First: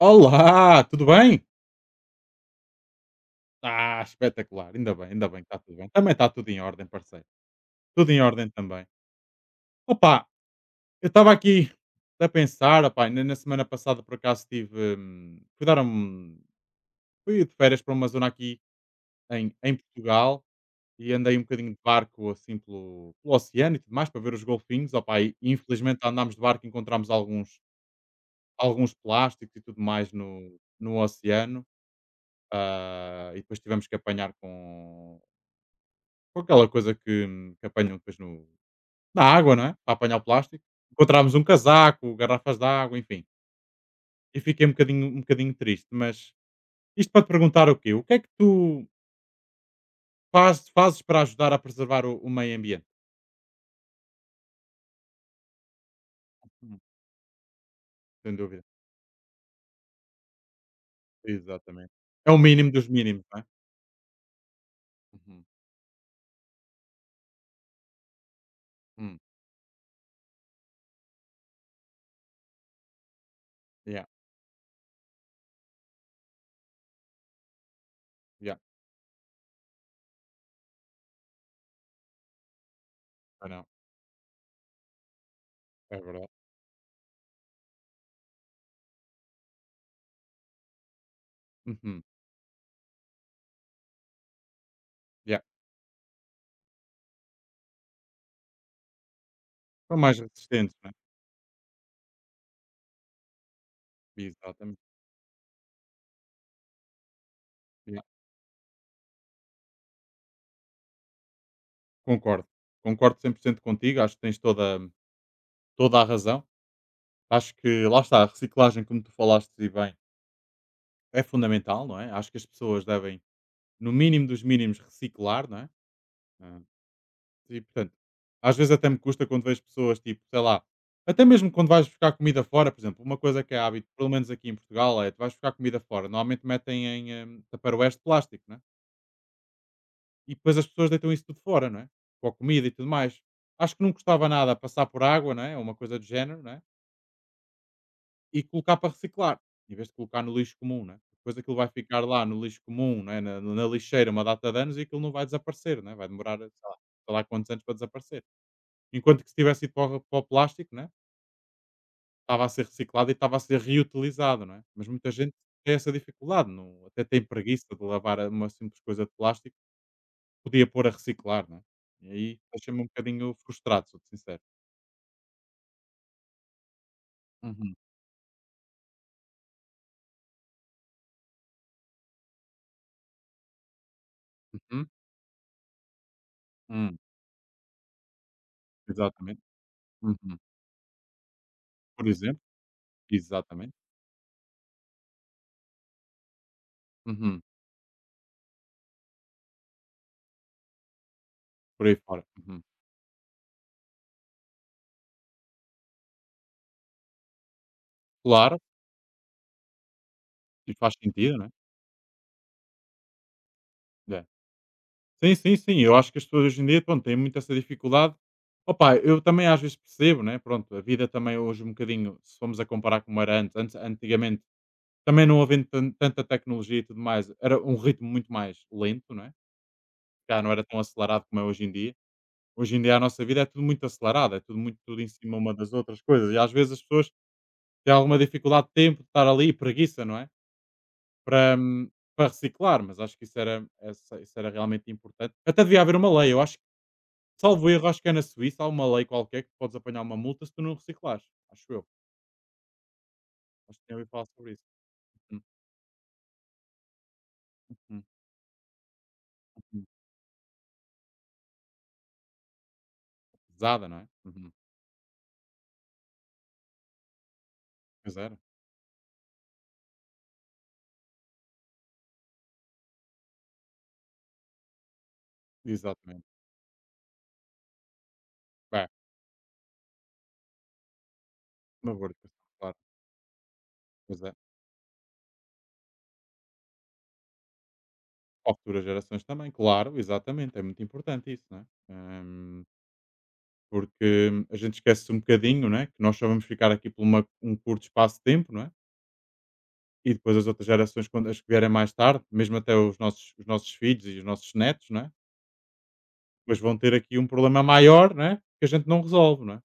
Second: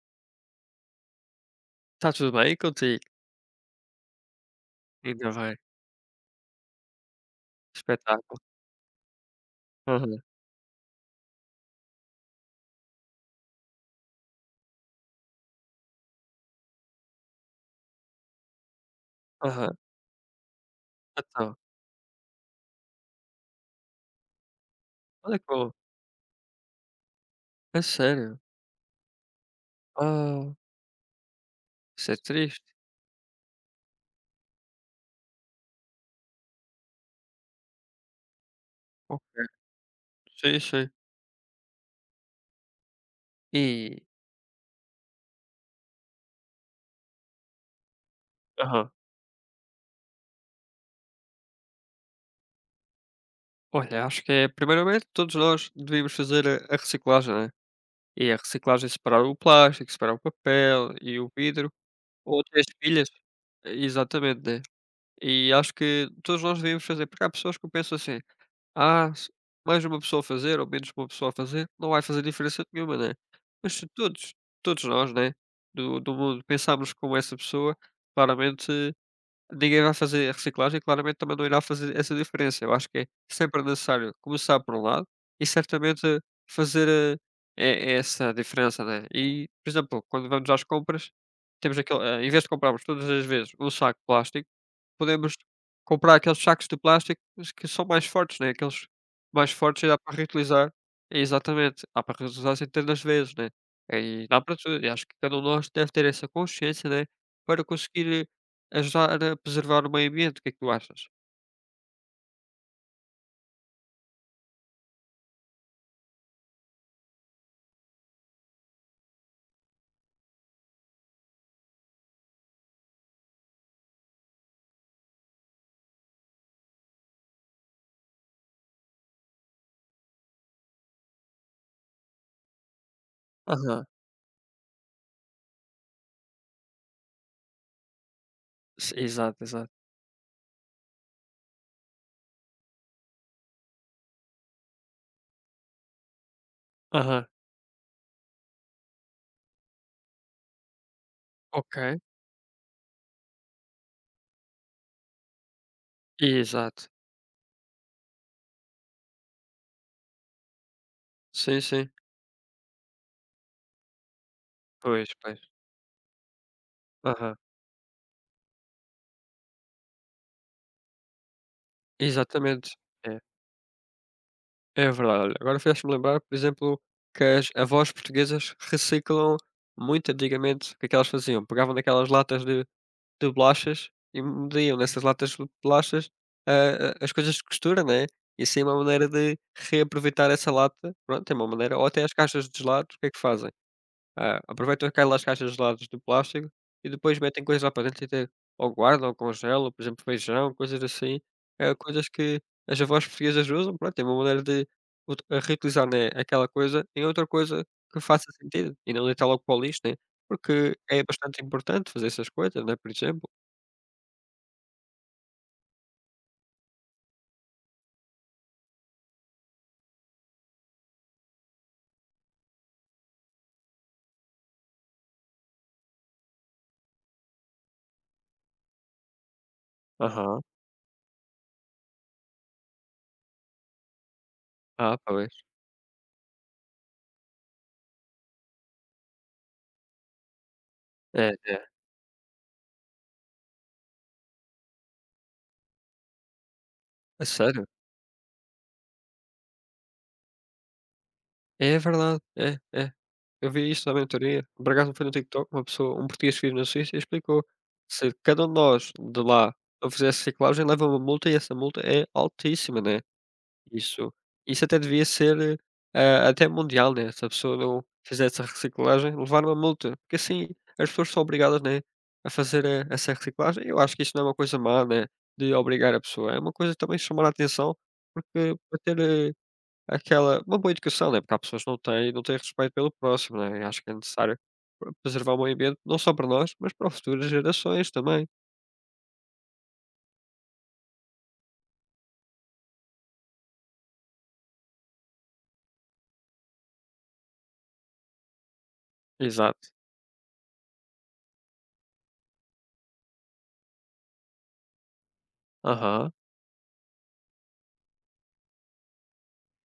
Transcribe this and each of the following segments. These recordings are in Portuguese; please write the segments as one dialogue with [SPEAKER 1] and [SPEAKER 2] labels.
[SPEAKER 1] Olá, tudo bem?
[SPEAKER 2] Está tudo bem contigo?
[SPEAKER 1] Ah, espetacular, ainda
[SPEAKER 2] Ainda
[SPEAKER 1] bem que
[SPEAKER 2] vai
[SPEAKER 1] está tudo bem. Também está tudo em ordem, parceiro. Tudo em
[SPEAKER 2] espetáculo.
[SPEAKER 1] ordem também.
[SPEAKER 2] Aham,
[SPEAKER 1] Opa, eu estava aqui a pensar, opa, na semana passada por acaso estive, fui de férias para uma zona aqui em
[SPEAKER 2] aham.
[SPEAKER 1] Portugal e andei um
[SPEAKER 2] Então,
[SPEAKER 1] bocadinho de barco assim pelo oceano e tudo mais para ver os golfinhos, opa, e
[SPEAKER 2] olha que bom.
[SPEAKER 1] infelizmente andámos de barco e encontramos
[SPEAKER 2] A sério?
[SPEAKER 1] alguns plásticos e tudo mais
[SPEAKER 2] Ah,
[SPEAKER 1] no oceano.
[SPEAKER 2] isso é triste.
[SPEAKER 1] Ah, e depois tivemos que apanhar com aquela coisa que apanham depois
[SPEAKER 2] Oh,
[SPEAKER 1] na água, não é, para apanhar o
[SPEAKER 2] sim,
[SPEAKER 1] plástico.
[SPEAKER 2] sim.
[SPEAKER 1] Encontrámos um casaco, garrafas de água, enfim.
[SPEAKER 2] E
[SPEAKER 1] E fiquei um bocadinho triste, mas isto para te perguntar o quê? O que é que tu
[SPEAKER 2] aham.
[SPEAKER 1] fazes para ajudar a preservar o meio ambiente?
[SPEAKER 2] Olha, acho que é primeiramente todos nós devíamos fazer a
[SPEAKER 1] Uhum.
[SPEAKER 2] reciclagem, né. E a
[SPEAKER 1] Sem dúvida.
[SPEAKER 2] reciclagem é separar o plástico, separar o papel e o vidro
[SPEAKER 1] Exatamente. É o
[SPEAKER 2] ou até as
[SPEAKER 1] mínimo dos
[SPEAKER 2] pilhas.
[SPEAKER 1] mínimos, não é?
[SPEAKER 2] Exatamente, né.
[SPEAKER 1] Uhum.
[SPEAKER 2] E acho que todos nós devíamos fazer, porque há pessoas que pensam assim: ah,
[SPEAKER 1] Hum.
[SPEAKER 2] se mais uma pessoa a fazer ou menos uma pessoa a fazer, não vai fazer diferença nenhuma, né? Mas se
[SPEAKER 1] Yeah,
[SPEAKER 2] todos nós, né, do mundo pensarmos como essa pessoa,
[SPEAKER 1] yeah.
[SPEAKER 2] claramente ninguém vai fazer a reciclagem, claramente também não irá fazer essa diferença. Eu acho que é
[SPEAKER 1] Ah,
[SPEAKER 2] sempre
[SPEAKER 1] não.
[SPEAKER 2] necessário começar por um lado e
[SPEAKER 1] É
[SPEAKER 2] certamente
[SPEAKER 1] verdade.
[SPEAKER 2] fazer, essa diferença, né. E, por exemplo, quando vamos às compras, temos aquele
[SPEAKER 1] Uhum.
[SPEAKER 2] em vez de comprarmos todas as vezes um saco de plástico, podemos
[SPEAKER 1] Yeah.
[SPEAKER 2] comprar aqueles sacos de plástico s que são mais fortes, né, aqueles mais fortes e
[SPEAKER 1] São
[SPEAKER 2] dá para
[SPEAKER 1] mais
[SPEAKER 2] reutilizar.
[SPEAKER 1] resistentes, não é?
[SPEAKER 2] É, exatamente, dá para reutilizar centenas de vezes, né. E dá para
[SPEAKER 1] Exatamente.
[SPEAKER 2] tudo, e acho que cada um de nós deve ter essa consciência, né, para
[SPEAKER 1] Yeah.
[SPEAKER 2] conseguir ajudar a preservar o meio ambiente, o que é que tu achas?
[SPEAKER 1] Concordo. Concordo 100% contigo. Acho que tens toda a razão. Acho que lá está, a reciclagem, como tu falaste e bem, é fundamental, não é? Acho que as pessoas devem, no mínimo dos mínimos, reciclar, não é? Ah, e portanto, às vezes até me custa quando vejo pessoas tipo, sei lá, até mesmo quando vais buscar comida fora, por exemplo, uma coisa que é
[SPEAKER 2] Aham.
[SPEAKER 1] hábito, pelo menos aqui em Portugal, é tu vais buscar comida fora, normalmente metem em taparoeste de plástico, não é?
[SPEAKER 2] S Exato, exato.
[SPEAKER 1] E depois as pessoas deitam isso tudo fora, não é? Com a comida e tudo mais. Acho que não custava nada passar por água, não é? Ou uma coisa do género, não é?
[SPEAKER 2] Aham.
[SPEAKER 1] E colocar para reciclar, em vez de colocar no lixo comum, né. Depois aquilo vai
[SPEAKER 2] Ok.
[SPEAKER 1] ficar lá no lixo comum, né, na lixeira uma data de anos e aquilo não vai desaparecer, né, vai demorar,
[SPEAKER 2] Exato.
[SPEAKER 1] sei lá quantos anos para desaparecer. Enquanto que se tivesse ido para o plástico, né,
[SPEAKER 2] Sim, sim.
[SPEAKER 1] estava a ser reciclado e estava a ser reutilizado, não é. Mas muita
[SPEAKER 2] Pois,
[SPEAKER 1] gente
[SPEAKER 2] pois.
[SPEAKER 1] tem essa dificuldade, não até tem
[SPEAKER 2] Aham.
[SPEAKER 1] preguiça de lavar a uma simples coisa de plástico, podia pôr a reciclar, não é. E aí
[SPEAKER 2] Exatamente.
[SPEAKER 1] deixa-me um
[SPEAKER 2] É,
[SPEAKER 1] bocadinho frustrado, sou-te sincero.
[SPEAKER 2] é verdade. Olha, agora fez me lembrar, por exemplo, que as
[SPEAKER 1] Uhum,
[SPEAKER 2] avós portuguesas reciclam muito antigamente. O que é que elas faziam? Pegavam naquelas latas de bolachas e metiam
[SPEAKER 1] uhum,
[SPEAKER 2] nessas latas de bolachas,
[SPEAKER 1] hum,
[SPEAKER 2] as coisas de costura, né, e assim é uma maneira de
[SPEAKER 1] exatamente,
[SPEAKER 2] reaproveitar
[SPEAKER 1] uhum.
[SPEAKER 2] essa lata, pronto, é uma maneira ou até
[SPEAKER 1] Por
[SPEAKER 2] as
[SPEAKER 1] exemplo,
[SPEAKER 2] caixas de gelados, o que é que fazem?
[SPEAKER 1] exatamente,
[SPEAKER 2] Ah, aproveitam aquelas caixas de gelados de plástico e depois
[SPEAKER 1] uhum,
[SPEAKER 2] metem coisas lá para dentro e até ou guardam ou congelam, por exemplo, feijão, coisas assim. É
[SPEAKER 1] por aí
[SPEAKER 2] coisas
[SPEAKER 1] fora.
[SPEAKER 2] que
[SPEAKER 1] Uhum.
[SPEAKER 2] as avós portuguesas usam, pronto, é uma maneira de reutilizar, né, aquela coisa em outra coisa que faça
[SPEAKER 1] Claro,
[SPEAKER 2] sentido e não deitar logo para o lixo, né,
[SPEAKER 1] e
[SPEAKER 2] porque
[SPEAKER 1] faz
[SPEAKER 2] é
[SPEAKER 1] sentido,
[SPEAKER 2] bastante
[SPEAKER 1] né?
[SPEAKER 2] importante fazer essas coisas, né, por exemplo.
[SPEAKER 1] É. Sim, sim, sim. Eu acho que as pessoas hoje em dia pronto, têm muito essa dificuldade. Opa, eu também às vezes percebo, né? Pronto, a vida também hoje um bocadinho, se formos a comparar como era antes, antigamente, também não havendo tanta tecnologia e tudo mais, era um ritmo muito mais lento, não é?
[SPEAKER 2] Aham.
[SPEAKER 1] Já não era tão acelerado como é hoje em dia. Hoje em dia a nossa vida é tudo muito acelerado, é tudo muito
[SPEAKER 2] Ah,
[SPEAKER 1] tudo em
[SPEAKER 2] pois.
[SPEAKER 1] cima uma das outras coisas. E às vezes as pessoas têm alguma dificuldade de tempo de estar ali e preguiça, não é?
[SPEAKER 2] É,
[SPEAKER 1] Para,
[SPEAKER 2] é.
[SPEAKER 1] para reciclar, mas acho que isso era, isso era realmente importante. Até devia haver uma lei, eu acho que,
[SPEAKER 2] A sério?
[SPEAKER 1] salvo erro, acho que é na Suíça, há uma lei qualquer que podes apanhar uma multa se tu não reciclares, acho
[SPEAKER 2] É
[SPEAKER 1] eu.
[SPEAKER 2] verdade. É, é. Eu vi
[SPEAKER 1] Acho
[SPEAKER 2] isso
[SPEAKER 1] que tinha
[SPEAKER 2] também,
[SPEAKER 1] ouvido falar
[SPEAKER 2] teoria.
[SPEAKER 1] sobre isso.
[SPEAKER 2] Por acaso foi no
[SPEAKER 1] Uhum,
[SPEAKER 2] TikTok, uma pessoa, um português que vive na Suíça, explicou:
[SPEAKER 1] uhum,
[SPEAKER 2] se cada um de nós de lá
[SPEAKER 1] uhum.
[SPEAKER 2] não fizesse reciclagem, leva uma multa e essa multa é altíssima, né?
[SPEAKER 1] Pesada, não é?
[SPEAKER 2] Isso,
[SPEAKER 1] Uhum.
[SPEAKER 2] isso até devia ser, até mundial, né? Se a pessoa não
[SPEAKER 1] Pois era,
[SPEAKER 2] fizesse a reciclagem, levar uma multa, porque assim as pessoas são obrigadas, né, a fazer essa reciclagem. Eu acho que isso não é uma coisa má, né? De obrigar a pessoa,
[SPEAKER 1] exatamente.
[SPEAKER 2] é uma coisa também chamar a atenção, porque para
[SPEAKER 1] Bem,
[SPEAKER 2] ter, aquela uma boa educação, né, porque há pessoas que não
[SPEAKER 1] uma boa
[SPEAKER 2] têm não
[SPEAKER 1] educação,
[SPEAKER 2] têm respeito
[SPEAKER 1] claro.
[SPEAKER 2] pelo próximo, né, e acho que é
[SPEAKER 1] Pois é.
[SPEAKER 2] necessário preservar o meio ambiente não só para nós, mas para futuras gerações também.
[SPEAKER 1] Para futuras gerações também, claro, exatamente, é muito importante isso, não é? Hum, porque a gente esquece um bocadinho, não é? Que nós só vamos ficar aqui por um curto espaço de tempo, não é?
[SPEAKER 2] Exato.
[SPEAKER 1] E depois as outras gerações, quando as que vierem mais tarde, mesmo até os nossos filhos e os nossos netos, não é?
[SPEAKER 2] Aham.
[SPEAKER 1] Mas vão ter aqui um problema maior, não é? Que a gente não resolve, não é?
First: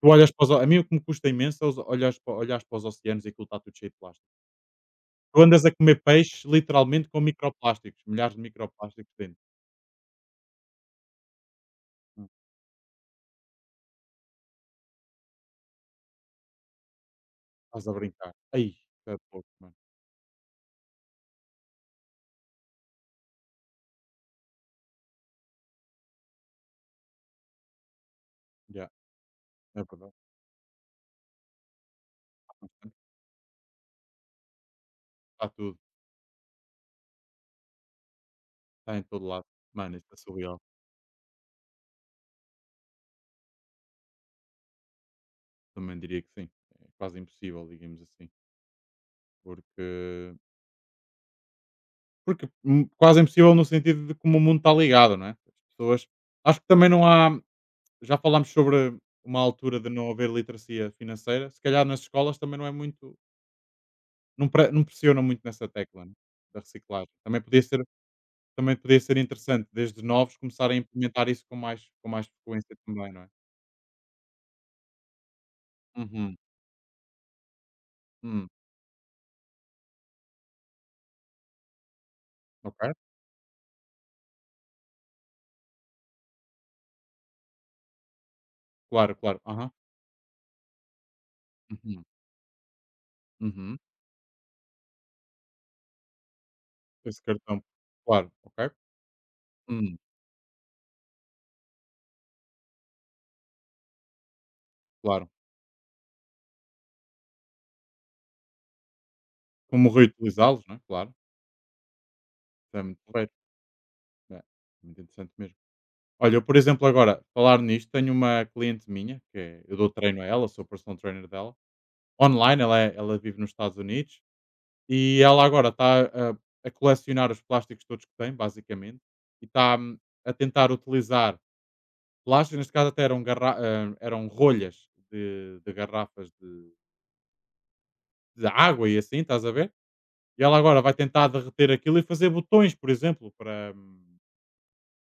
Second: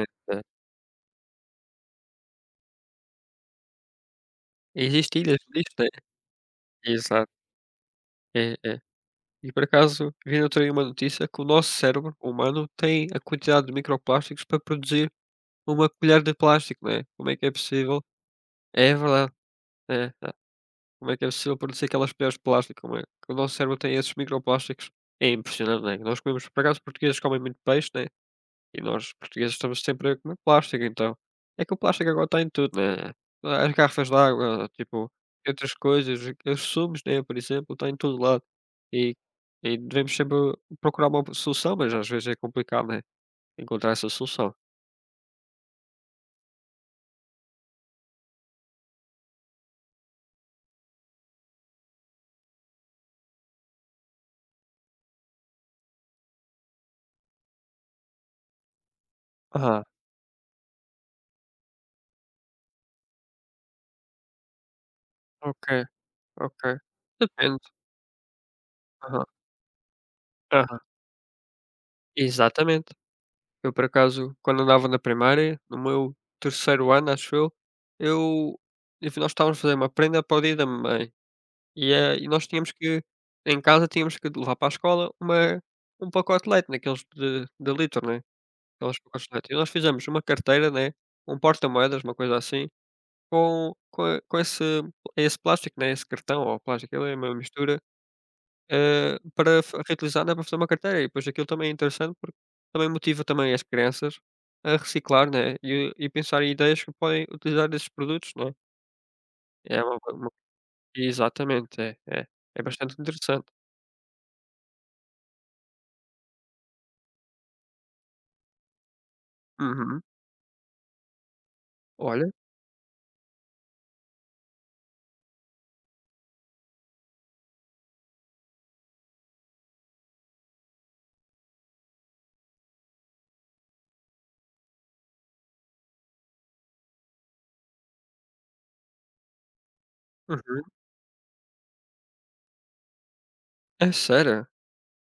[SPEAKER 1] Tu olhas
[SPEAKER 2] é.
[SPEAKER 1] para os, a mim o que me custa imenso é olhares para os oceanos e aquilo está tudo cheio de plástico.
[SPEAKER 2] Existem ilhas
[SPEAKER 1] Tu andas a
[SPEAKER 2] disto, né.
[SPEAKER 1] comer peixe literalmente com
[SPEAKER 2] Exato.
[SPEAKER 1] microplásticos, milhares de
[SPEAKER 2] É, é.
[SPEAKER 1] microplásticos dentro.
[SPEAKER 2] E por acaso vi no outro dia uma notícia que o nosso cérebro
[SPEAKER 1] Hum,
[SPEAKER 2] humano tem a quantidade de microplásticos para produzir uma colher de plástico, né, como é que é
[SPEAKER 1] Estás a
[SPEAKER 2] possível?
[SPEAKER 1] brincar. Aí,
[SPEAKER 2] É
[SPEAKER 1] é
[SPEAKER 2] verdade.
[SPEAKER 1] pouco, mano.
[SPEAKER 2] É, é. Como é que é possível produzir aquelas colheres de plástico? Como é que o nosso cérebro tem esses microplásticos? É impressionante, né? Nós comemos, por acaso, os portugueses comem muito peixe, né? E
[SPEAKER 1] Já,
[SPEAKER 2] nós, portugueses,
[SPEAKER 1] é
[SPEAKER 2] estamos sempre
[SPEAKER 1] verdade.
[SPEAKER 2] a comer plástico, então. É que o plástico agora está em tudo, né? As garrafas de água, tipo,
[SPEAKER 1] Está
[SPEAKER 2] entre as
[SPEAKER 1] tudo,
[SPEAKER 2] coisas, os sumos, né? Por exemplo, está em todo lado.
[SPEAKER 1] está em
[SPEAKER 2] E,
[SPEAKER 1] todo lado.
[SPEAKER 2] e
[SPEAKER 1] Mano, isso é
[SPEAKER 2] devemos sempre
[SPEAKER 1] surreal.
[SPEAKER 2] procurar uma solução, mas às vezes é complicado, né? Encontrar essa solução.
[SPEAKER 1] Também diria que sim. É quase impossível, digamos assim. Porque Porque quase impossível no sentido de como o mundo está ligado, não é? As pessoas. Acho que também não há. Já falámos sobre uma altura
[SPEAKER 2] ah
[SPEAKER 1] de não haver literacia financeira. Se calhar nas escolas também não é muito. Não, não pressionam muito
[SPEAKER 2] ok,
[SPEAKER 1] nessa tecla né? Da
[SPEAKER 2] ok.
[SPEAKER 1] reciclagem.
[SPEAKER 2] Depende.
[SPEAKER 1] Também podia ser
[SPEAKER 2] Aham,
[SPEAKER 1] interessante, desde novos, começarem
[SPEAKER 2] aham.
[SPEAKER 1] a implementar isso com com mais frequência
[SPEAKER 2] Exatamente.
[SPEAKER 1] também, não é?
[SPEAKER 2] Eu por acaso, quando andava na primária, no meu
[SPEAKER 1] Uhum.
[SPEAKER 2] terceiro ano, acho eu,
[SPEAKER 1] Uhum.
[SPEAKER 2] eu e nós estávamos a fazer uma prenda para o Dia da Mãe, e nós tínhamos
[SPEAKER 1] Ok.
[SPEAKER 2] que em casa tínhamos que levar para a escola uma um pacote de leite, daqueles de litro, né, aqueles
[SPEAKER 1] Claro,
[SPEAKER 2] pacotes de
[SPEAKER 1] claro.
[SPEAKER 2] leite. E nós
[SPEAKER 1] Aham.
[SPEAKER 2] fizemos uma carteira, né, um porta-moedas,
[SPEAKER 1] Uhum.
[SPEAKER 2] uma coisa assim, com
[SPEAKER 1] Uhum.
[SPEAKER 2] com com esse plástico, né, esse cartão ou plástico, aquilo é
[SPEAKER 1] Esse
[SPEAKER 2] uma
[SPEAKER 1] cartão.
[SPEAKER 2] mistura
[SPEAKER 1] Claro. Ok.
[SPEAKER 2] eh, para fa
[SPEAKER 1] Uhum.
[SPEAKER 2] reutilizar, dá para fazer uma carteira e depois aquilo também é interessante, porque também motiva também as crianças a
[SPEAKER 1] Claro.
[SPEAKER 2] reciclar, né, e pensar em ideias que podem utilizar esses produtos, né. É
[SPEAKER 1] Como
[SPEAKER 2] uma
[SPEAKER 1] reutilizá-los, não é? Claro.
[SPEAKER 2] exatamente, é, é. É
[SPEAKER 1] Isso é muito
[SPEAKER 2] bastante
[SPEAKER 1] correto.
[SPEAKER 2] interessante.
[SPEAKER 1] É, muito interessante mesmo. Olha, eu, por exemplo, agora, falar nisto, tenho uma cliente minha, que eu dou
[SPEAKER 2] Uhum.
[SPEAKER 1] treino a ela, sou personal trainer dela,
[SPEAKER 2] Olha,
[SPEAKER 1] online, ela, ela vive nos Estados Unidos, e ela agora está a, colecionar os plásticos todos que tem, basicamente, e está a tentar utilizar plásticos, neste caso até eram, eram rolhas de, garrafas de, água e assim, estás a ver? E ela
[SPEAKER 2] uhum.
[SPEAKER 1] agora vai tentar derreter aquilo e fazer botões, por exemplo, para,
[SPEAKER 2] É
[SPEAKER 1] hum,
[SPEAKER 2] sério?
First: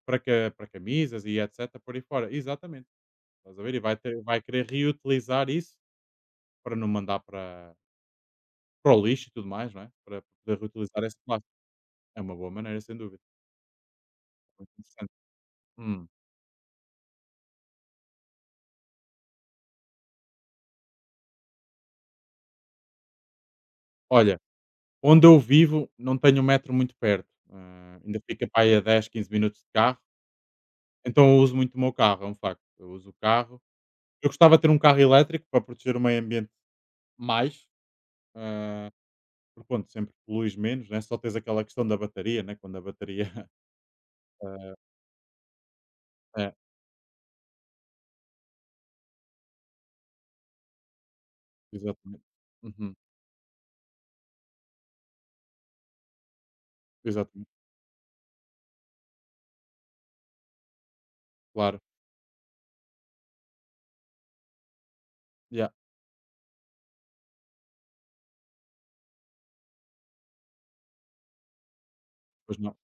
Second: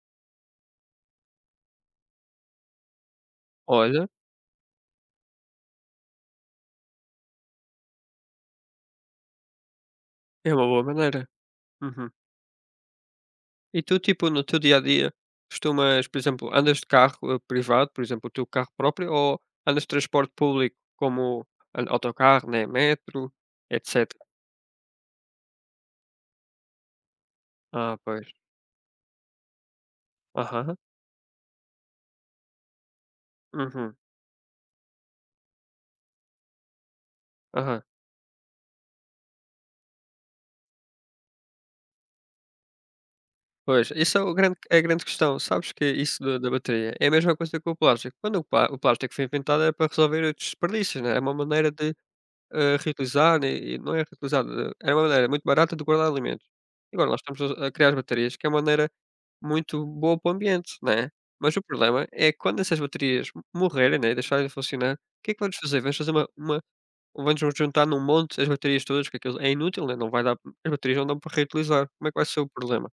[SPEAKER 1] para, ca- para camisas e etc, por aí fora. Exatamente. Estás a ver? E
[SPEAKER 2] Olha,
[SPEAKER 1] vai querer reutilizar isso para não mandar para, para o lixo e tudo mais, não é? Para
[SPEAKER 2] é
[SPEAKER 1] poder
[SPEAKER 2] uma boa
[SPEAKER 1] reutilizar esse
[SPEAKER 2] maneira.
[SPEAKER 1] plástico.
[SPEAKER 2] Uhum.
[SPEAKER 1] É uma boa maneira, sem dúvida.
[SPEAKER 2] E tu, tipo, no teu
[SPEAKER 1] Muito
[SPEAKER 2] dia a
[SPEAKER 1] interessante.
[SPEAKER 2] dia,
[SPEAKER 1] Hum.
[SPEAKER 2] costumas, por exemplo, andas de carro, privado, por exemplo, o teu carro próprio, ou andas de transporte público como a autocarro, né, metro, etcétera?
[SPEAKER 1] Olha, onde eu vivo não tenho um metro muito perto.
[SPEAKER 2] Ah,
[SPEAKER 1] Ah, ainda
[SPEAKER 2] pois.
[SPEAKER 1] fica para aí a 10, 15 minutos de carro.
[SPEAKER 2] Aham,
[SPEAKER 1] Então eu uso muito o meu carro, é um facto. Eu uso o carro.
[SPEAKER 2] uhum,
[SPEAKER 1] Eu gostava de ter um carro elétrico para proteger o meio ambiente mais.
[SPEAKER 2] aham.
[SPEAKER 1] Ah, porque, pronto, sempre poluís menos, né? Só tens aquela questão da bateria, né? Quando a bateria...
[SPEAKER 2] Pois, isso é o grande é a grande questão, sabes que isso da
[SPEAKER 1] É,
[SPEAKER 2] bateria é a mesma coisa que o plástico. Quando o plá o plástico foi inventado era para resolver os desperdícios, né, é uma maneira de,
[SPEAKER 1] exatamente. Uhum,
[SPEAKER 2] reutilizar e não é reutilizar, é uma maneira muito barata de guardar alimentos. Agora nós estamos
[SPEAKER 1] exatamente,
[SPEAKER 2] a criar as baterias, que é uma maneira muito boa para o ambiente, né, mas o
[SPEAKER 1] claro.
[SPEAKER 2] problema é que quando essas baterias morrerem, né, e deixarem de funcionar, o que é que vamos
[SPEAKER 1] Yeah.
[SPEAKER 2] fazer? Vamos fazer uma Vamos nos juntar num monte, as baterias todas, que aquilo é inútil, né, não vai dar as baterias não dão para reutilizar. Como é que vai ser o
[SPEAKER 1] Pois não.
[SPEAKER 2] problema?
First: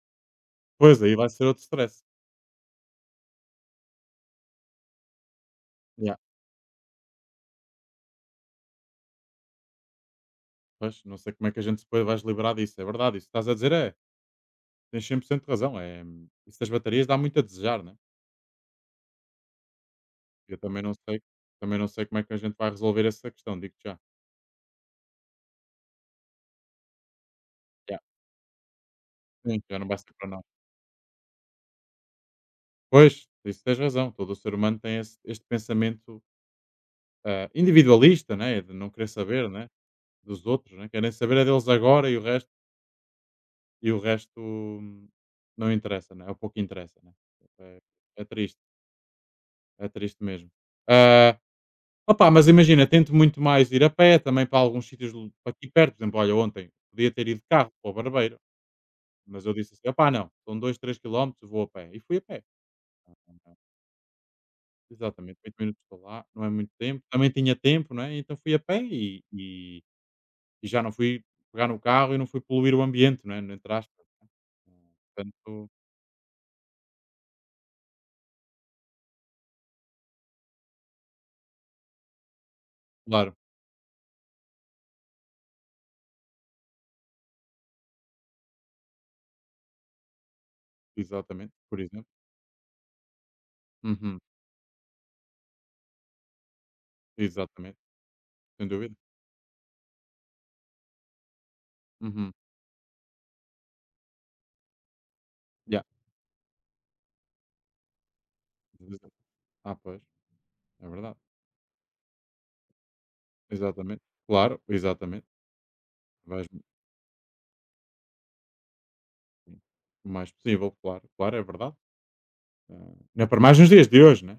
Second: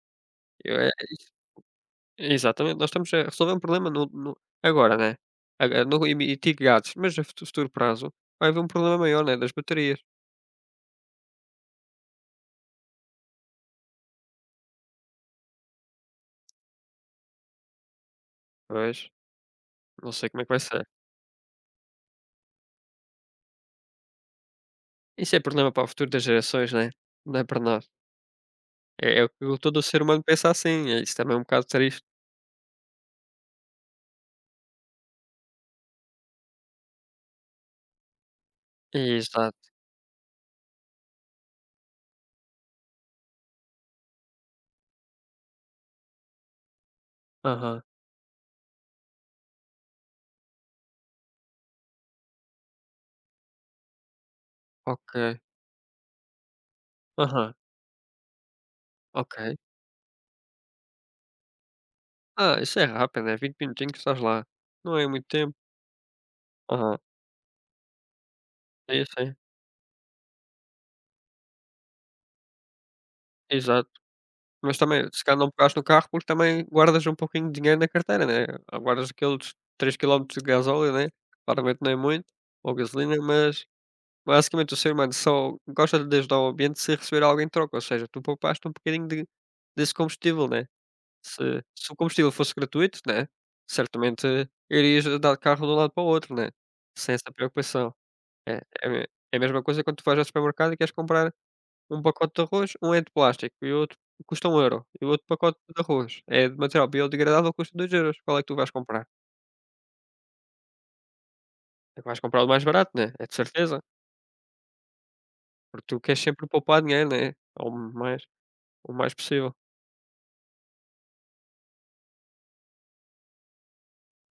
[SPEAKER 2] Eu é
[SPEAKER 1] Pois, aí vai
[SPEAKER 2] isso
[SPEAKER 1] ser outro stress.
[SPEAKER 2] exatamente, nós estamos a resolver um problema no agora, né. Agora não
[SPEAKER 1] Yeah.
[SPEAKER 2] emitir gases, mas a futuro prazo vai haver um problema maior, né, das baterias.
[SPEAKER 1] Pois, não sei como é que a gente depois vais liberar disso. É verdade, isso que estás a dizer é, tens 100% de razão. É, isso das baterias dá muito a desejar, né?
[SPEAKER 2] Pois, não sei como é que
[SPEAKER 1] Eu
[SPEAKER 2] vai ser.
[SPEAKER 1] também não sei como é que a gente vai resolver essa questão, digo-te já.
[SPEAKER 2] Isso é problema para o futuro das gerações, né, não é para nós.
[SPEAKER 1] Yeah.
[SPEAKER 2] É o que
[SPEAKER 1] Sim,
[SPEAKER 2] todo
[SPEAKER 1] já
[SPEAKER 2] o
[SPEAKER 1] não vai
[SPEAKER 2] ser
[SPEAKER 1] ser
[SPEAKER 2] humano
[SPEAKER 1] para nós.
[SPEAKER 2] pensa assim, é isso também é um bocado triste.
[SPEAKER 1] Pois, isso tens razão. Todo o ser humano tem este pensamento ah, individualista, né? De não querer saber, né?
[SPEAKER 2] Exato.
[SPEAKER 1] Dos outros, né? Querem saber é deles agora e o resto, e o resto hum, não interessa, né? É o pouco interessa, né? É,
[SPEAKER 2] Aham.
[SPEAKER 1] é triste. É triste mesmo. Ah, opá, mas imagina, tento muito mais ir a pé também para alguns sítios
[SPEAKER 2] Ok.
[SPEAKER 1] aqui perto. Por exemplo, olha, ontem podia ter ido de
[SPEAKER 2] Aham.
[SPEAKER 1] carro para o barbeiro, mas eu
[SPEAKER 2] Ok.
[SPEAKER 1] disse assim: opá, não, são 2, 3 quilómetros, vou a pé. E fui a pé.
[SPEAKER 2] Ah, isso é
[SPEAKER 1] Ah,
[SPEAKER 2] rápido, né,
[SPEAKER 1] ah,
[SPEAKER 2] 20 minutinhos estás lá. Não é muito
[SPEAKER 1] Exatamente,
[SPEAKER 2] tempo.
[SPEAKER 1] 8 minutos estou lá, não é muito
[SPEAKER 2] Aham.
[SPEAKER 1] tempo. Também tinha tempo, não é? Então fui a pé
[SPEAKER 2] Sim, sim.
[SPEAKER 1] e já não fui pegar no carro e não fui poluir o ambiente, não é? Não
[SPEAKER 2] Exato.
[SPEAKER 1] entraste.
[SPEAKER 2] Mas também, se calhar não
[SPEAKER 1] Portanto,
[SPEAKER 2] pegaste no carro porque também guardas um pouquinho de dinheiro na carteira, né? Ah, guardas aqueles 3 quilómetros de gasóleo, né? Claramente não é muito, ou gasolina,
[SPEAKER 1] claro,
[SPEAKER 2] mas basicamente o ser humano só gosta de ajudar o ambiente se receber algo em troca, ou seja, tu poupaste um bocadinho desse combustível, né?
[SPEAKER 1] exatamente,
[SPEAKER 2] Se,
[SPEAKER 1] por
[SPEAKER 2] se o
[SPEAKER 1] exemplo.
[SPEAKER 2] combustível fosse gratuito, né?
[SPEAKER 1] Uhum,
[SPEAKER 2] Certamente irias dar de carro de um lado para o outro, né? Sem essa
[SPEAKER 1] exatamente,
[SPEAKER 2] preocupação. É,
[SPEAKER 1] sem
[SPEAKER 2] é,
[SPEAKER 1] dúvida.
[SPEAKER 2] é a mesma coisa quando tu vais ao supermercado e queres comprar um
[SPEAKER 1] Uhum.
[SPEAKER 2] pacote de arroz, um é de plástico e o outro custa 1 euro e o outro pacote
[SPEAKER 1] Yeah.
[SPEAKER 2] de arroz é de material biodegradável, custa 2 euros. Qual é que tu vais comprar?
[SPEAKER 1] Ah, pois, é verdade.
[SPEAKER 2] É que vais comprar o mais barato, né, é de certeza,
[SPEAKER 1] Exatamente. Claro, exatamente.
[SPEAKER 2] porque tu queres
[SPEAKER 1] Vais
[SPEAKER 2] sempre poupar dinheiro, né, ao mais o mais possível.
[SPEAKER 1] o mais possível, claro. Claro, é verdade. Ah, ainda para mais nos dias de hoje, né?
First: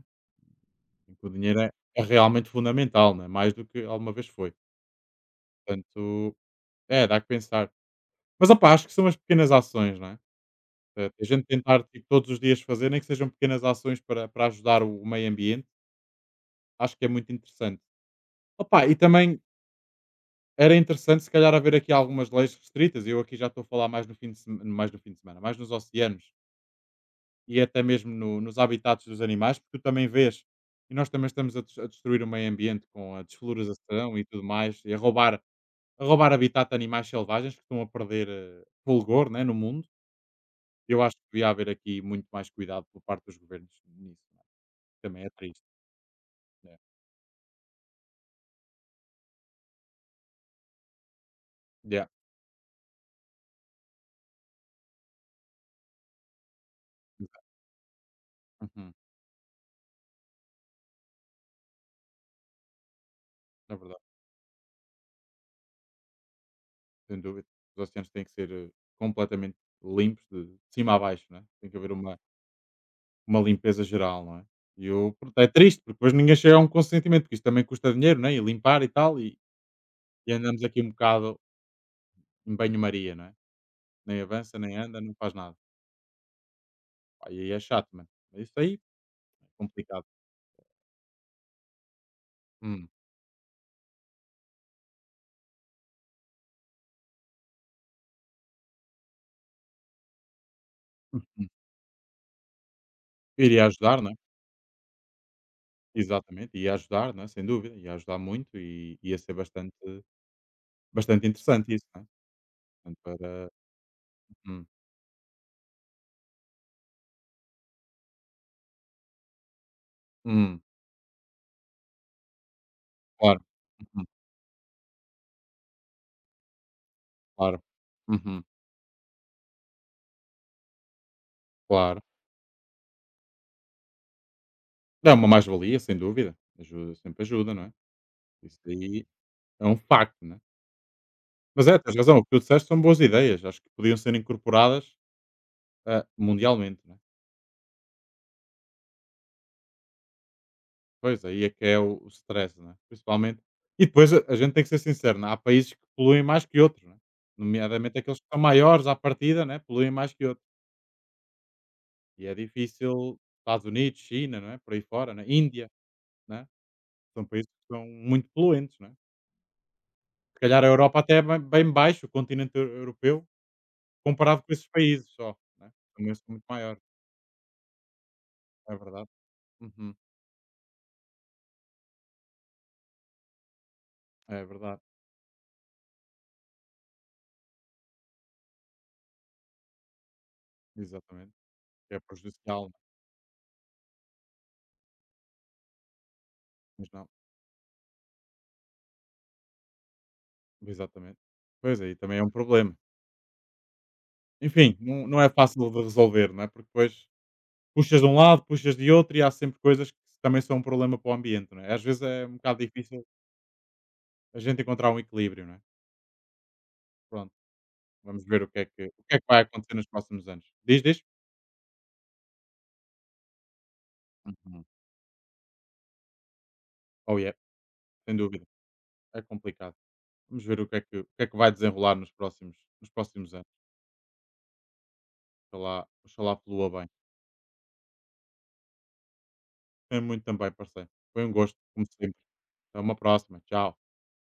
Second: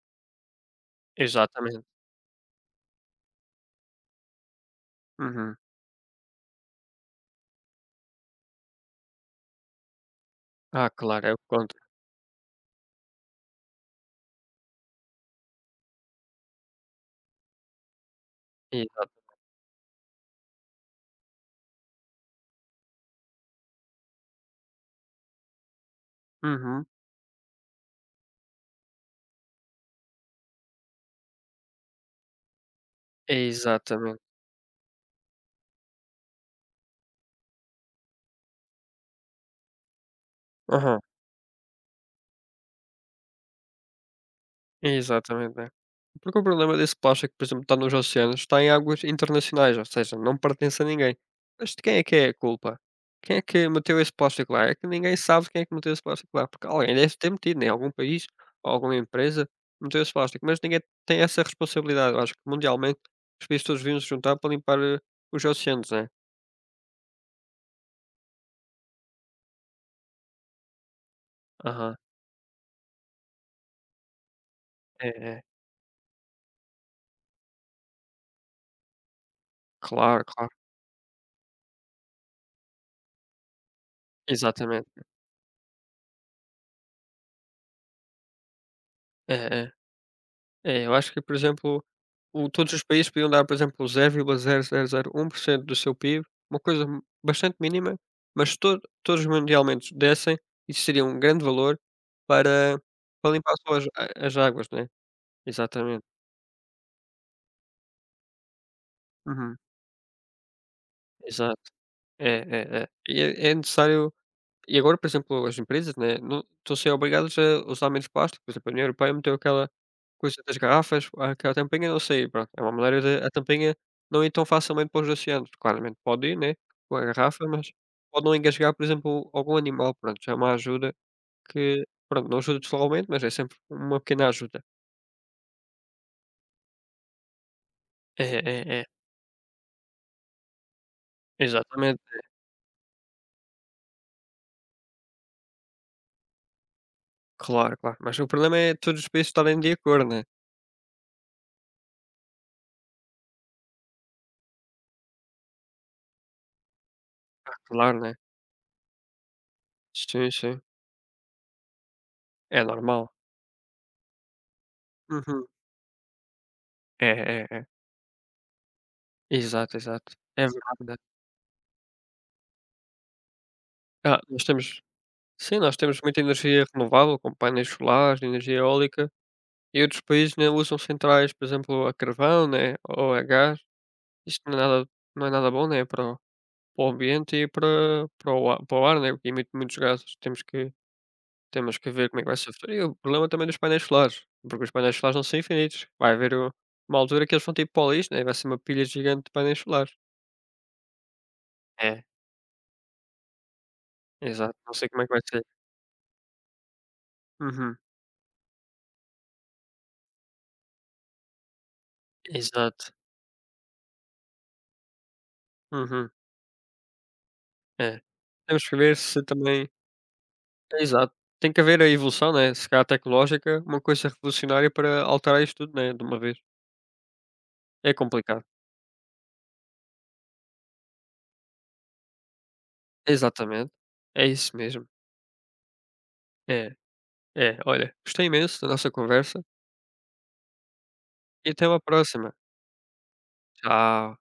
[SPEAKER 1] Em que o dinheiro é,
[SPEAKER 2] Exatamente.
[SPEAKER 1] é realmente fundamental, né? Mais do que alguma vez foi.
[SPEAKER 2] Uhum.
[SPEAKER 1] Portanto, é, dá que pensar. Mas, opá, acho que são as pequenas ações, não é?
[SPEAKER 2] Ah,
[SPEAKER 1] A
[SPEAKER 2] claro, é o
[SPEAKER 1] gente
[SPEAKER 2] que conta.
[SPEAKER 1] tentar, tipo, todos os dias fazer, nem que sejam pequenas ações para, para ajudar o meio ambiente, acho que é muito interessante. Opá, e
[SPEAKER 2] Exato.
[SPEAKER 1] também era interessante, se calhar, haver aqui algumas leis restritas. Eu aqui já estou a falar mais no fim de, mais no fim de semana, mais nos oceanos
[SPEAKER 2] Uhum.
[SPEAKER 1] e até mesmo nos habitats dos animais, porque tu também vês, e nós também estamos a, a destruir o meio ambiente com a desflorização
[SPEAKER 2] Exatamente.
[SPEAKER 1] e tudo mais, e a roubar, habitat de animais selvagens que estão a perder fulgor né, no mundo. Eu
[SPEAKER 2] Aham.
[SPEAKER 1] acho que devia haver aqui muito mais cuidado por parte dos governos nisso. Né? Também é
[SPEAKER 2] Exatamente,
[SPEAKER 1] triste.
[SPEAKER 2] né. Porque o problema
[SPEAKER 1] Né?
[SPEAKER 2] desse plástico, por exemplo, está nos oceanos, está em águas internacionais, ou seja, não pertence a ninguém. Mas de quem é
[SPEAKER 1] Yeah,
[SPEAKER 2] que é a culpa? Quem é que meteu esse plástico lá? É que ninguém sabe quem é que meteu esse plástico lá, porque alguém deve ter
[SPEAKER 1] exato.
[SPEAKER 2] metido, né, algum país ou
[SPEAKER 1] Uhum,
[SPEAKER 2] alguma empresa meteu esse plástico, mas ninguém tem essa responsabilidade. Eu acho que mundialmente os países
[SPEAKER 1] é
[SPEAKER 2] todos deviam
[SPEAKER 1] verdade,
[SPEAKER 2] se juntar para limpar, os oceanos, né.
[SPEAKER 1] sem dúvida. Os oceanos têm que ser completamente limpos de cima a baixo, né? Tem que haver
[SPEAKER 2] Aham.
[SPEAKER 1] uma limpeza geral, não é? E
[SPEAKER 2] É,
[SPEAKER 1] eu, pronto,
[SPEAKER 2] é.
[SPEAKER 1] é triste, porque depois ninguém chega a um consentimento, porque isto também custa dinheiro, né? E limpar e tal, e,
[SPEAKER 2] Claro,
[SPEAKER 1] e
[SPEAKER 2] claro.
[SPEAKER 1] andamos aqui um bocado em banho-maria, não é? Nem avança, nem
[SPEAKER 2] Exatamente.
[SPEAKER 1] anda, não faz nada. Pá, e aí é chato, mano. Isso aí
[SPEAKER 2] É,
[SPEAKER 1] é
[SPEAKER 2] é.
[SPEAKER 1] complicado.
[SPEAKER 2] É, eu acho que, por exemplo, o todos os
[SPEAKER 1] Hum.
[SPEAKER 2] países podiam dar, por exemplo, zero vírgula zero zero zero vírgula um por cento do seu PIB, uma coisa bastante mínima, mas to todos mundialmente dessem, isso seria um grande
[SPEAKER 1] Hum.
[SPEAKER 2] valor para, para limpar
[SPEAKER 1] Iria
[SPEAKER 2] só as,
[SPEAKER 1] ajudar, não é?
[SPEAKER 2] a- as águas, né? Exatamente.
[SPEAKER 1] Exatamente, ia ajudar, não é? Sem dúvida, ia ajudar muito e ia ser
[SPEAKER 2] Uhum.
[SPEAKER 1] bastante
[SPEAKER 2] Exato.
[SPEAKER 1] interessante isso, não é?
[SPEAKER 2] É, é, é.
[SPEAKER 1] Portanto,
[SPEAKER 2] E é,
[SPEAKER 1] para...
[SPEAKER 2] é necessário.
[SPEAKER 1] Hum.
[SPEAKER 2] E agora, por exemplo, as empresas, né, não estão a ser obrigadas a usar menos plástico. Por exemplo, a União Europeia meteu aquela coisa das
[SPEAKER 1] Hum.
[SPEAKER 2] garrafas, aquela tampinha não sei pronto. É uma maneira de a
[SPEAKER 1] Claro,
[SPEAKER 2] tampinha
[SPEAKER 1] uhum.
[SPEAKER 2] não ir tão facilmente para os oceanos. Claramente pode ir, né, com a garrafa,
[SPEAKER 1] Claro,
[SPEAKER 2] mas pode não
[SPEAKER 1] uhum.
[SPEAKER 2] engasgar, por exemplo, algum animal. Pronto, já é uma ajuda que,
[SPEAKER 1] Claro.
[SPEAKER 2] pronto, não ajuda totalmente, mas é sempre uma pequena ajuda.
[SPEAKER 1] É uma mais-valia, sem dúvida. Ajuda, sempre ajuda, não é?
[SPEAKER 2] É,
[SPEAKER 1] Isso
[SPEAKER 2] é, é.
[SPEAKER 1] aí é um facto, né. Mas é, tens
[SPEAKER 2] Exatamente,
[SPEAKER 1] razão,
[SPEAKER 2] é.
[SPEAKER 1] o que tu disseste são boas ideias, acho que podiam ser incorporadas, ah, mundialmente, né.
[SPEAKER 2] Claro, claro. Mas o problema é todos os países estarem de acordo, né.
[SPEAKER 1] Pois, aí é que é o stress, né, principalmente e depois a gente tem que ser sincero, né, há países que poluem mais que outros, né,
[SPEAKER 2] Ah,
[SPEAKER 1] nomeadamente
[SPEAKER 2] claro, né.
[SPEAKER 1] aqueles que são maiores à partida, né, poluem mais que
[SPEAKER 2] Sim,
[SPEAKER 1] outros,
[SPEAKER 2] sim.
[SPEAKER 1] e é
[SPEAKER 2] É normal.
[SPEAKER 1] difícil Estados Unidos, China, não é, por aí fora, né,
[SPEAKER 2] Uhum.
[SPEAKER 1] Índia, né,
[SPEAKER 2] É,
[SPEAKER 1] são
[SPEAKER 2] é,
[SPEAKER 1] países que
[SPEAKER 2] é.
[SPEAKER 1] são muito poluentes, né.
[SPEAKER 2] Exato, exato.
[SPEAKER 1] Se
[SPEAKER 2] É
[SPEAKER 1] calhar a Europa
[SPEAKER 2] verdade.
[SPEAKER 1] até é bem bem baixo, o continente eu europeu,
[SPEAKER 2] Ah,
[SPEAKER 1] comparado
[SPEAKER 2] nós
[SPEAKER 1] com esses
[SPEAKER 2] temos
[SPEAKER 1] países só,
[SPEAKER 2] sim,
[SPEAKER 1] né,
[SPEAKER 2] nós temos
[SPEAKER 1] também
[SPEAKER 2] muita
[SPEAKER 1] são muito
[SPEAKER 2] energia
[SPEAKER 1] maiores.
[SPEAKER 2] renovável, como painéis solares, energia
[SPEAKER 1] É verdade.
[SPEAKER 2] eólica, e
[SPEAKER 1] Uhum.
[SPEAKER 2] outros países, né, usam centrais, por exemplo, a carvão, né, ou a gás.
[SPEAKER 1] É
[SPEAKER 2] Isto não é
[SPEAKER 1] verdade,
[SPEAKER 2] nada bom, né, para o ambiente e para o ar né, porque emite muitos gases.
[SPEAKER 1] exatamente.
[SPEAKER 2] Temos que
[SPEAKER 1] É
[SPEAKER 2] ver como é que vai ser o
[SPEAKER 1] prejudicial,
[SPEAKER 2] futuro.
[SPEAKER 1] né,
[SPEAKER 2] E o problema também dos painéis solares, porque os painéis solares não são infinitos. Vai haver o
[SPEAKER 1] mas
[SPEAKER 2] uma
[SPEAKER 1] não,
[SPEAKER 2] altura que eles vão ter para o lixo, né, vai ser uma pilha gigante de painéis solares.
[SPEAKER 1] exatamente. Pois aí
[SPEAKER 2] É,
[SPEAKER 1] também é um problema.
[SPEAKER 2] exato. Não
[SPEAKER 1] Enfim,
[SPEAKER 2] sei como
[SPEAKER 1] não,
[SPEAKER 2] é que
[SPEAKER 1] não
[SPEAKER 2] vai
[SPEAKER 1] é
[SPEAKER 2] ser.
[SPEAKER 1] fácil de resolver, não é? Porque depois
[SPEAKER 2] Uhum.
[SPEAKER 1] puxas de um lado, puxas de outro e há sempre coisas que também são um problema para o ambiente, não é? Às vezes é um bocado
[SPEAKER 2] Exato.
[SPEAKER 1] difícil a gente encontrar um equilíbrio, não é?
[SPEAKER 2] Uhum.
[SPEAKER 1] Pronto,
[SPEAKER 2] É.
[SPEAKER 1] vamos ver o que é
[SPEAKER 2] Temos que
[SPEAKER 1] que
[SPEAKER 2] ver se
[SPEAKER 1] vai
[SPEAKER 2] também
[SPEAKER 1] acontecer nos próximos anos. Diz,
[SPEAKER 2] é,
[SPEAKER 1] diz?
[SPEAKER 2] exato. Tem que haver a evolução, né, se calhar tecnológica, é uma coisa
[SPEAKER 1] Uhum.
[SPEAKER 2] revolucionária para alterar isto tudo, né, de uma vez.
[SPEAKER 1] Oh yeah,
[SPEAKER 2] É
[SPEAKER 1] sem
[SPEAKER 2] complicado.
[SPEAKER 1] dúvida. É complicado. Vamos ver o que é que vai desenrolar nos próximos, anos.
[SPEAKER 2] Exatamente. É isso mesmo.
[SPEAKER 1] Oxalá, oxalá flua
[SPEAKER 2] É,
[SPEAKER 1] bem.
[SPEAKER 2] é. Olha, gostei imenso da nossa conversa
[SPEAKER 1] Gostei muito também, parceiro. Foi um
[SPEAKER 2] e
[SPEAKER 1] gosto,
[SPEAKER 2] até uma
[SPEAKER 1] como sempre.
[SPEAKER 2] próxima.
[SPEAKER 1] Até uma próxima. Tchau.
[SPEAKER 2] Tchau.